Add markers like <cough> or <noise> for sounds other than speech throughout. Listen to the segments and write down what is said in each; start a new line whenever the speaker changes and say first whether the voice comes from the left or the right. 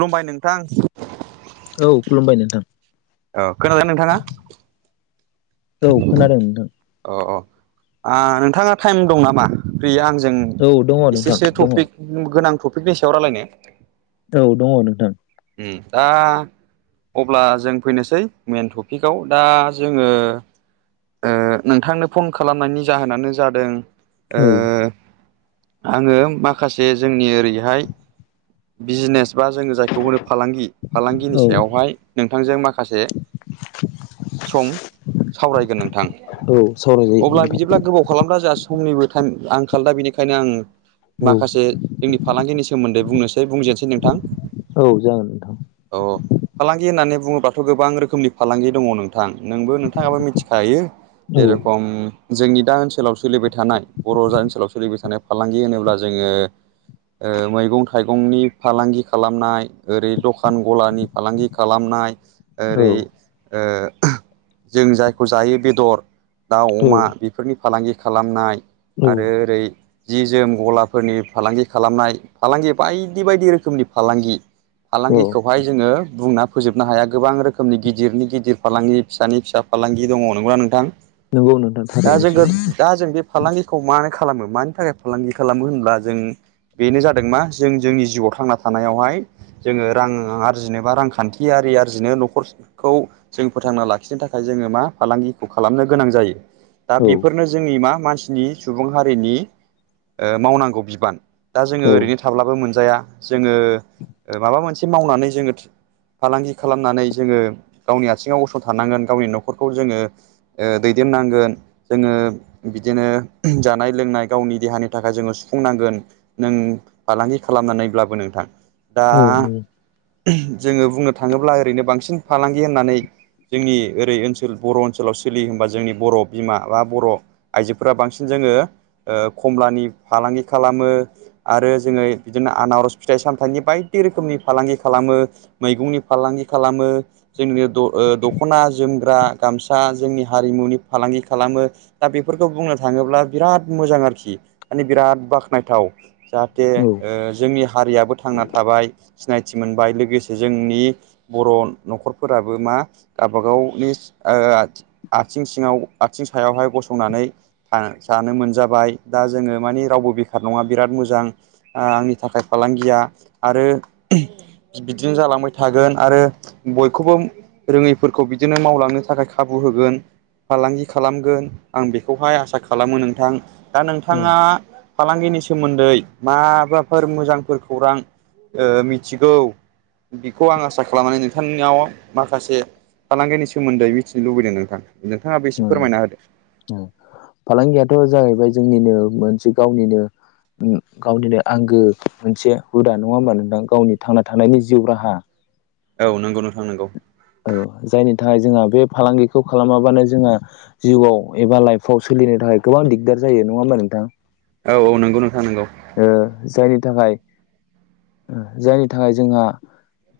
right: खुुमबाय नोंथां
left: औ खुलुमबाय नोंथां
right: औ खोनादों नोंथाङा
left: औ खोनादों नोंथां
right: अ अ नोंथाङा टाइम दं नामा फ्रिया आंजों
left: औ दङ नोंथां
right: एसेसो
left: दङ औ
right: टपिक गोनां टपिकनि सायाव रायलायनो
left: औ दङ नोंथां
right: दा अब्ला जों फैनोसै मेन टपिकआव दा जोङो नोंथांनो फन खालामनायनि जाहोनानो जादों ओ
left: औ
right: आङो माखासे जोंनि ओरैहाय बिजिनेस बा जोङो जायखौ होनो फालांगि फालांगिनि
left: औ
right: सायावहाय नोंथांजों माखासे सम सावरायगोन नोंथां
left: औ सावरायजायो
right: अब्ला
left: नोंथां
right: बिदिब्ला गोबाव खालामद जोंहा समनिबो टाइम आंखाल दा बेनिखायनो आङो
left: औ
right: माखासे जोंनि फालांगिनि सोमोन्दै बुंनोसै बुंजेनसै नोंथां
left: औ जागोन नोंथां
right: औ फालांगि होननानै बुङोबाथ' गोबां रोखोमनि फालांगि दङ नोंथां नोंबो थाङाबो मिथिखायो
left: औ
right: जेरखम जोंनि दा ओनसोलाव सोलिबाय थानाय बर' जा ओनसोलाव सोलिबाय थानाय फालांगि होनोब्ला जोङो ओ मैगं थाइगंनि फालांगि खालामनाय ओरै दखान गलानि। फालांगि खालामनाय
left: औ
right: ओरै ओ। जों जायखौ जायो बेदर दाउ अमा बेफोरनि फालांगि खालामनाय।
left: औ
right: आरो ओरै। जि जोम गलाफोरनि फालांगि खालामनाय फालांगि बायदि बायदि रोखोमनि फालांगि।
left: औ
right: फालांगिखौहाय जोङो बुंना फोजोबनो हाया गोबां रोखोमनि गिदिरनि गिदिर फालांगि फिसानि फिसा सा फालांगि दङ' नंगौना नोंथां।
left: नंगौ नोंथां
right: दा
left: थारैनो
right: जों
left: सैथो
right: दा जों बे फालांगिखौ मानो खालामो मानि थाखाय फालांगि खालामो होनब्ला जों बेनो जादों मा जों जोंनि जिउआव थांना थानायावहाय‌ जोङो रां आरजिनो बा रांखान्थियारि आरजिनो न'खरखौ जों फोथांना लाखिनो थाखाय दा जोङो मा फालांगिखौ खालामनो गोनां जायो। दा बेफोरनो जोंनि मा मानसिनि सुबुं हारिनि ओ मावनांगौ बिबान दा जोङो
left: औ
right: ओरैनो
left: नंगौ
right: थाब्लाबो मोनजाया जोङो ओ माबा मोनसे मावनानै जोङो। फालांगि खालामनानै जोङो गावनि आथिङाव गसंथानांगोन गावनि न'खरखौ जोङो। ओ दैदेननांगोन। जोङो बिदिनो जानाय लोंनाय गावनि देहानि थाखाय जोङो सुफुंनांगोन। नों फालांगि खालामनानैब्लाबो नोंथां दा।
left: औ
right: जोङो बुंनो थाङोब्ला ओरैनो बांसिन फालांगि होननानै जोंनि। ओरै ओनसोल बर' ओनसोलाव सोलियो होनोमबा जोंनि बर' बिमा बा बर' आइजोफोरा बांसिन जोङो। ओ खमलानि फालांगि खालामो। आरो जोङो बिदिनो आनारस फिथाइ सामथाइनि बायदि रोखोमनि फालांगि खालामो। मैगंनि फालांगि खालामो जोंनि द ओ दख'ना जोमग्रा गामसा जोंनि हारिमुनि फालांगि खालामो। दा बेफोरखौ बुंनो थाङोब्ला बिराद मोजां आरोखि माने बिराद बाख्नायथाव जाहा जे
left: उम
right: ओ जोंनि हारियाबो थांना थाबाय सिनायथि मोनबाय लोगोसे जोंनि बर' न'खरफोराबो मा गावबागावनि ओ आथिं सिङाव आथिं सायावहाय गसंनानै आ जानो मोनजाबाय दा जोङो माने रावबो बेखार नङा। बिराद मोजां आ आंनि थाखाय फालांगिया आरो बिदिनो जालांबाय थागोन आरो बयखौबो रोङैफोरखौ बि बिदिनो मावलांनो थाखाय खाबु होगोन। फालांगि खालामगोन आं बेखौहाय आसा खालामो नोंथां। दा नोंथाङा फालांगिनि सोमोन्दै माबाफोर मोजांफोर खौरां ओ मिथिगौ बेखौ आं आसा खालामनानै नोंथांनियाव माखासे फालांगिनि सोमोन्दै मिथिनो लुबैदों नोंथां नोंथाङाबो एसे फोरमायना होदो
left: फालांगियाथ' जाहैबाय जोंनिनो मोनसे गावनिनो उम गावनिनो आंगो मोनसे हुदा नङा होमबा नोंथां गावनि थांना थानायनि जिउ राहा।
right: औ नोंगौ नोंथां नोंगौ।
left: औ जायनि थाखाय जोंहा बे फालांगिखौ खालामाबानो जोंहा जिउआव एबा लाइफ फाव सोलिनो थाखाय गोबां दिगदार जायो नङा होमबा नोंथां।
right: औ औ नंगौ नोंथां नंगौ।
left: ओ जायनि थाखाय जायनि थाखाय जोंहा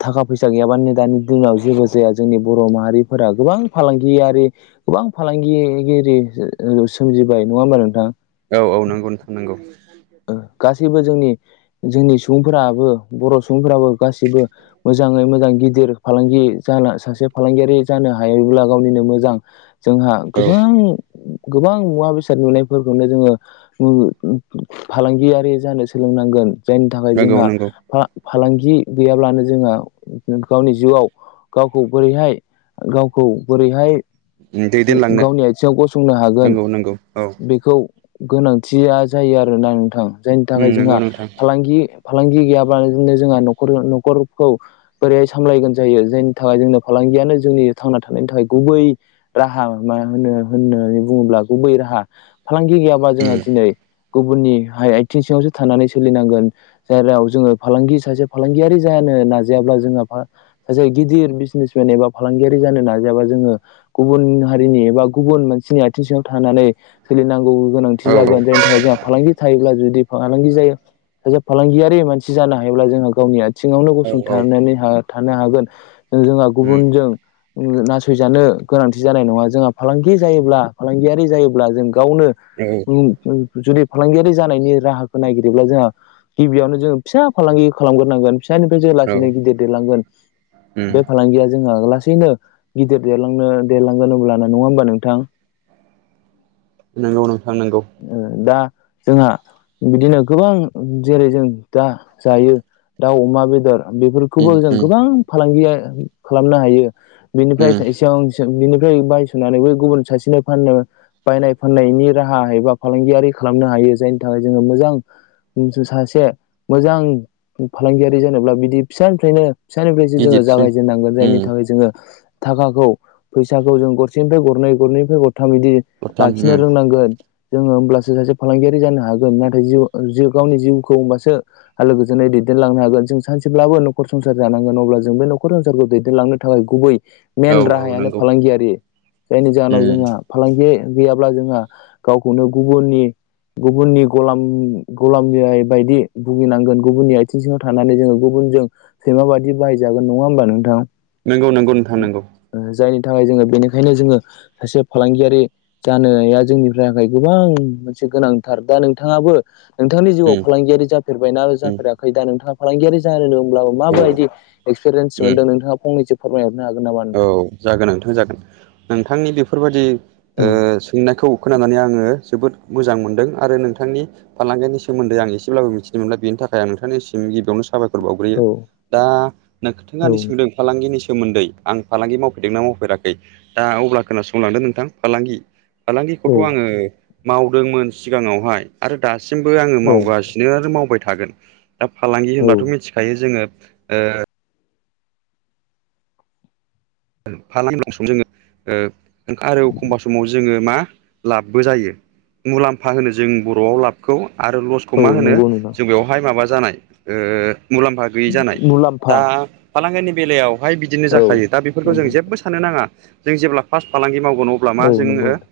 left: थाखा फैसा गैयाबानो दानि दिनाव जेबो जाया जोंनि बर' माहारिफोरा गोबां फालांगियारि गोबां फालांगिगिरि ओ सोमजिबाय नङा होमबा नोंथां।
right: औ औ नंगौ नोंथां नंगौ।
left: ओ गासैबो जोंनि जोंनि सुबुंफोराबो बर' सुबुंफोराबो गासैबो मोजाङै मोजां गिदिर फालांगि जाना सासे फालांगियारि जानो हायोब्ला गावनिनो मोजां। जोंहा
right: औ
left: गोबां गोबां मुवा बेसाद नुनायफोरखौनो जोङो फालांगियारि जानो सोलोंनांगोन जायनि थाखाय
right: नंगौ
left: जोंहा
right: नंगौ
left: फा-फालांगि गैयाब्लानो जोंहा गावनि जिउआव गावखौ बोरैहाय गावखौ बोरैहाय
right: दैदेनलांनो
left: गावनि आथिङाव गसंनो हागोन
right: नंगौ नंगौ औ
left: बेखौ गोनांथिया जायो आरोना नोंथां जायनि थाखाय
right: नंगौ
left: जोंहा
right: नोंथां
left: फालांगि फालांगि गैयाब्लानो जोंहा न'खर न'खरखौ बोरै सामलायगोन जायो जायनि थाखाय जोंनो फालांगियानो जोंनि थांना थानायनि थाखाय गुबै राहा मा होनो होननानै बुङोब्ला गुबै राहा फालांगि गैयाबा जोंहा दिनै गुबुननि हाय आइथिं सिंङावसो थानानै सोलिनांगोन। जायराव जोङो फालांगि सासे फालांगियारि जानो नाजायाब्ला जोंहा मा सासे गिदिर बिजनेसमेन एबा फालांगियारि जानो नाजायाबा जोङो गुबुन हारिनि एबा गुबुन मानसिनि आइथिं सिङाव थानानै सोलिनांगौ गोनांथि
right: औ
left: जागोन जायनि थाखाय जोंहा फालांगि थायोब्ला जुदि फालांगि जायो सासे फालांगियारि मानसि जानो हायोब्ला जोंहा गावनि आ सिङावनो
right: औ औ
left: गसंथानै थानो हागोन जोंहा गुबुनजों नासयजानो गोनांथि जानाय नङा। जोंहा फालांगि जायोब्ला फालांगियारि जायोब्ला जों गावनो
right: औ
left: जुदि - फालांगियारि जानायनि राहाखौ नागिरोब्ला जोंहा गिबियावनो जोङो फिसा फालांगि खालामग्रोनांगोन। फिसानिफ्राय जोङो
right: औ
left: लासैनो गिदिर देरलांगोन बे फालांगिया जोंहा लासैनो गिदिर देरलांनो देरलांगोन अब्लानो नङा होमबा नोंथां।
right: नंगौ नोंथां नंगौ।
left: ओ दा जोंहा बिदिनो गोबां जेरै जों दा जायो दाउ अमा बेदर बेफोरखौबो जों गोबां फालांगिया खालामनो हायो बेनिफ्राय एसेबां बिनिफ्राय बायस'नानै बै गुबुन सासेनो फाननो बायनाय फाननायनि राहा हा एबा फालांगियारि खालामनो हायो जायनि थाखाय जोङो मोजां जुनथु सासे मोजां फालांगियारि जानोब्ला बिदि फिसानिफ्रायनो फिसानिफ्रायसो जोङो
right: गिदिरसिम
left: जागायजेननांगोन जायनि थाखाय जोङो थाखाखौ फैसाखौ जों गरसेनिफ्राय गरनै गरनैनिफ्राय गरथाम बिदि
right: हरथाम
left: लाखिनो रोंनांगोन। जोङो होमब्लासो सासे फालांगियारि जानो हागोन नाथाय जिउ गावनि जिउखौ होमबासो आलो गोजोनै दैदेनलांनो हागोन जों सानसेब्लाबो नखर संसार जानोन अब्ला जों बे न'खर संसारखौ दैदेनलांनो थाखाय गुबै मेन
right: औ औ
left: राहायानो
right: नंगौ
left: फालांगियारि जायनि जाहोनाव जोंहा
right: नंगौ
left: फालांगि गैयाब्ला जोंहा गावखौनो गुबुननि गुबुननि गलाम गलाम बायदि भुगिनांगोन गुबुननि आइथिं सिङाव थानानै जोङो गुबुन जों सैमा बायदि बाहायजागोन नङा होमबा नोंथाङा?
right: नंगौ नंगौ नोंथां
left: ओ
right: नंगौ
left: जायनि थाखाय जोङो बेनिखायनो जोङो सासे फालांगियारि जानाया जोंनिफ्राय गोबां मोनसे गोनांथार दा नोंथाङाबो नोंथांनि जिउआव फालांगियारि जाफेरबायना जाफेराखै दा नोंथाङा फालांगियारि जानो होनब्ला माबायदि एक्सपिरियेन्स
right: औ
left: मोनदों नोंथाङा फंनैसो फोरमायहरनो हागोन नामा
right: औ
left: नोंथां।
right: जागोन नोंथां जागोन नोंथांनि बेफोरबायादि
left: औ
right: ओ सोंनायखौ खोनानानै आङो जोबोद मोजां मोनदों आरो नोंथांनि फालांगिनि सोमोन्दै आं एसेब्लाबो मिथिनो मोनला बेनि थाखाय आं नोंथांनिसिम गिबियावनो साबायख खर बावग्रोयो
left: औ
right: दा नोंथाङा दि सोंदों फालांगिनि सोमोन्दै। आं फालांगि मावफेरदोंना मावफेराखै दा अब्ला खोनासंलांदों नोंथां फालांगि
left: औ
right: फालांगिखौथ' आङो मावदोंमोन सिगाङावहाय आरो दासिमबो आङो
left: औ
right: मावगासिनो आरो मावबाय थागोन दा फालांगि
left: औ
right: होनबाथ' मिथि खायो जोङो ओ <inaudible> ओ आरो एखमबा समाव जोङो मा लाबबो जायो। मुलाम्फा होनो जों बर'आव लाबखौ आरो ल'स खौ
left: औ
right: मा होनो
left: नंगौ नोंथां
right: जों बेवहाय माबा जानायो ओ मुलाम्फा गैयि जानाय
left: मुलाम्फा
right: दा फालांगिनि बेलायावहाय बिदिनो
left: औ
right: जाखायो दा बेफोरखौ जों
left: नंगौ
right: जेबबो साननो नाङा जों जेब्ला फारस फालांगि मावगोन अ अब्ला मा
left: औ नंगौ
right: जोंङो
left: नोंथां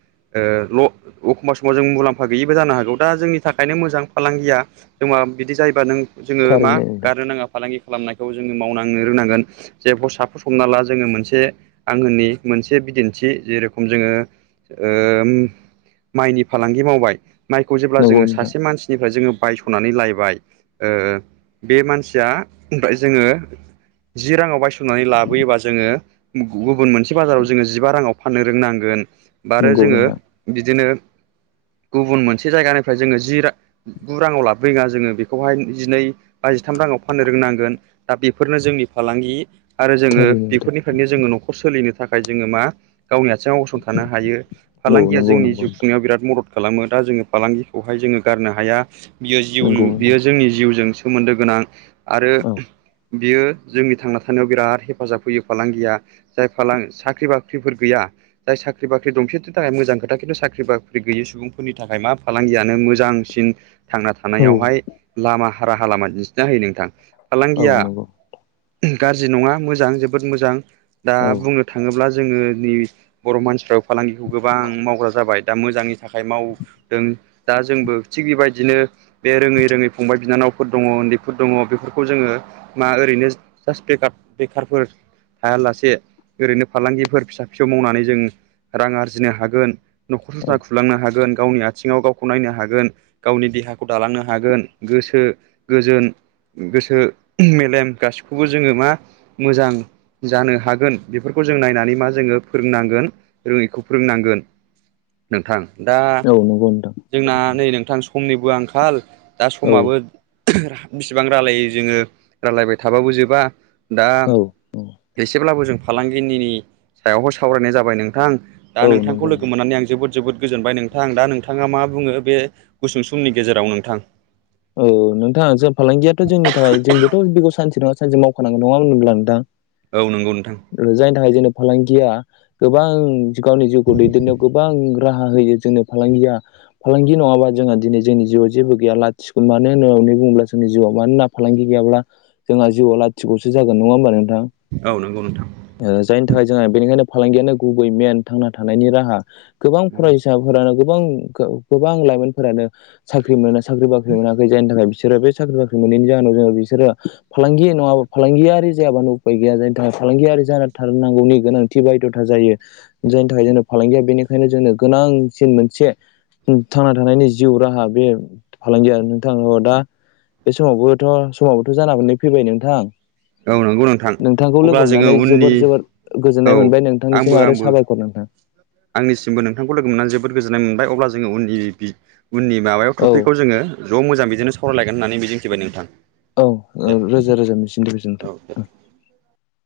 right: ल' उखुमा समाव जों मुलाम्फा गैयिबो जानो हागौ दा जोंनि थाखायनो मोजां फालांगिया जोंबा बिदि जायोबा नों जोंङो मा
left: थारैनो
right: गारनो नाङा फालांगि खालामनायखौ जोंङो मावनांनो रोंनांगोन जे साफस सना ला जोंङो मोनसे आंगोनि मोनसे बिदिन्थि जेरखम जोंङो ओम माइनि फालांगि मावबाय माइखौ जेब्ला जोंङो
left: नोंथां
right: सासे मानसि। निफ्राय जोंङो बायस'नानै लायबाय ओ बे मानसिया ओमफ्राय जोंङो। जि रांङाव बायस'नानै लाबोयोबा। जोंङो गुबुन मोनसे बाजाराव जोंङो जिबा रांङाव फाननो रोंनांगोन बा
left: नंगौ नोंथां
right: आरो
left: नंगौ
right: जोंङो।
left: नोंथां
right: बिदिनो गुबुन मोनसे जायगानिफ्राय जोंङो जि रा गु रांङाव लाबोयोङा जोंङो बेखौहाय जिनै बा जिथाम रांङाव फाननो रोंनांगोन। दा बेफोरनो जोंनि फालांगि आरो जोंङो।
left: थारैनो नोंथां
right: निफ्रायनो जोंङो न'खर सोलिनो थाखाय जोंङो मा गावनि आथिङाव गसंथानो हायो।
left: औ
right: फालांगिया
left: नंगौ
right: जोंनि
left: नंगौ
right: जिउ
left: नोंथां
right: खुंनायाव बिराद मदद खालामो दा जोंङो फालांगिखौहाय जोंङो गारनो हाया। बियो जिउ
left: नंगौ
right: बियो
left: नोंथां
right: जोंनि जिउजों सोमोन्दो गोनां आरो
left: औ
right: बियो जोंनि थांना थानायाव बिराद हेफाजाब होयो फालांगिया जाय फालां साख्रि बाख्रिफोर गैया जाय साख्रि बाख्रि दंसेनि थाखाय मोजां खोथा खिन्थु साख्रि बाख्रि गैयै सुबुंफोरनि थाखाय मा फालांगियानो मोजां। सिन। थांना
left: औ
right: थानायावहाय लामा राहालामा दिन्थिना होयो नोंथां फालांगिया।
left: औ नंगौ
right: गाज्रि नंङा मोजां जोबोद मोजां दा
left: औ
right: बुंनो थाङोब्ला जोंङो नि बर' मानसिफ्रा फालांगिखौ गोबां मावग्रा जाबाय दा मोजाङै। थाखाय मावदों दा जोंबो थिग बेबायदिनो। बे रोंङै रोंङै फंबाय बिनानावफोर दङ उन्दैफोर दङ बेफोरखौ जोंङो। मा ओरैनो जास्ट बेखार बेखारफोर। थायालासे ओरैनो फालांगिफोर फिसा फिसौ मावनानै जों रां आरजिनो हागोन। न'खर संसार
left: औ
right: खुलांनो हागोन गावनि आथिङाव गाव। गावखौ नायनो हागोन गावनि देहाखौ दालांनो हागोन गोसो गोजोन। गोसो मेलेम गासिखौबो जोंङो मा मोजां। जानो हागोन बेफोरखौ जों नायनानै मा जोंङो फोरोंनांगोन रोंङैखौ फोरोंनांगोन। नोंथां दा
left: औ नंगौ नोंथां
right: जोंना नै नोंथां समनिबो आंखाल। दा
left: औ
right: समाबो बिसिबां रायलायो जोंङो रायलायबाय थाबाबो जोबा। दा
left: औ
right: एसेब्लाबो जों फालांगिनि सायावहाय सावरायनाय जाबाय नोंथां। दा नोंथांखौ
left: नंगौ
right: लोगो
left: नंगौ
right: मोननानै जोबोद जोबोद गोजोनदों नोथां आं दा नोंथाङा मा बुङो बे गुसुं समनि गेजेराव नोंथां।
left: ओ ओ नोंथाङा जों फालांगियाथ' जोंनि थाखाय जोंबोथ' बेखौ सानसे नङा सानसे मावखा नांगौ नङा होनब्ला नोंथां।
right: औ नंगौ नोंथां।
left: जायनि थाखाय जोंनो फालांगिया गोबां। गावनि जिउखौ दैदेननायाव गोबां राहा होयो जोंनो। फालांगिया फालांगि नङाबा जोंहा दिनै जोंनि जिउआव जेबो गैया। स्कुल मानो होन होननानै बुङोब्ला जोंनि जिउआव मानोना फालांगि गैयाब्ला। जोंहा जिउआव लाथिख'सो जागोन नङा होनबा नोंथां।
right: औ नंगौ नोंथां।
left: ओ जायनि थाखाय जोंहा बेनिखायनो फालांगियानो गुबै मेन थांना थानायनि राहा गोबां फरायसायाबो। फोरानो गोबां गोबां लाइमोनफोरानो साख्रि मोनो साख्रि बाख्रि मोनाखै जायनि थाखाय बिसोरो बे। साख्रि बाख्रि मोनैनि जाहोनाव जोंङो बिसोरो। फालांगि नङाबा फालांगियारि जायाबानो उफाय गैया जायनि थाखाय फालांगियारि जानो थारनांगौनि गोनां थि बायध'था जायो जायनि थाखाय जों फालांगिया बेनिखायनो जोंनो गोनांसिन मोनसे। उम थांना थानायनि जिउ राहा बे फालांगि आरो नोंथां दा बे समावबोथ' समावबोथ' जानानै फैबाय नोंथां
right: औ नंगौ नोंथां
left: नोंथांखौ
right: अब्ला
left: लोगो
right: जोङो
left: हमनानै
right: उननि
left: जोबोर जोबोर
right: औ
left: गोजोननाय मोनबाय नोंथांनिसिम
right: आंबो
left: आरो
right: आंबो
left: साबायख ख नों
right: आंनिसिमबो नोंथांखौ लोगो मोननानै जोबोद गोजोननाय मोनबाय अब्ला जोङो उननि बि उननि माबायाव
left: औ
right: टपिकखौ जोङो ज' मोजां बिदिनो सावरायलायगोन होननानै मिजिंथिबाय नोंथां।
left: औ ओ
right: दे
left: रोजा रोजा गोजोन्थों।
right: <inaudible>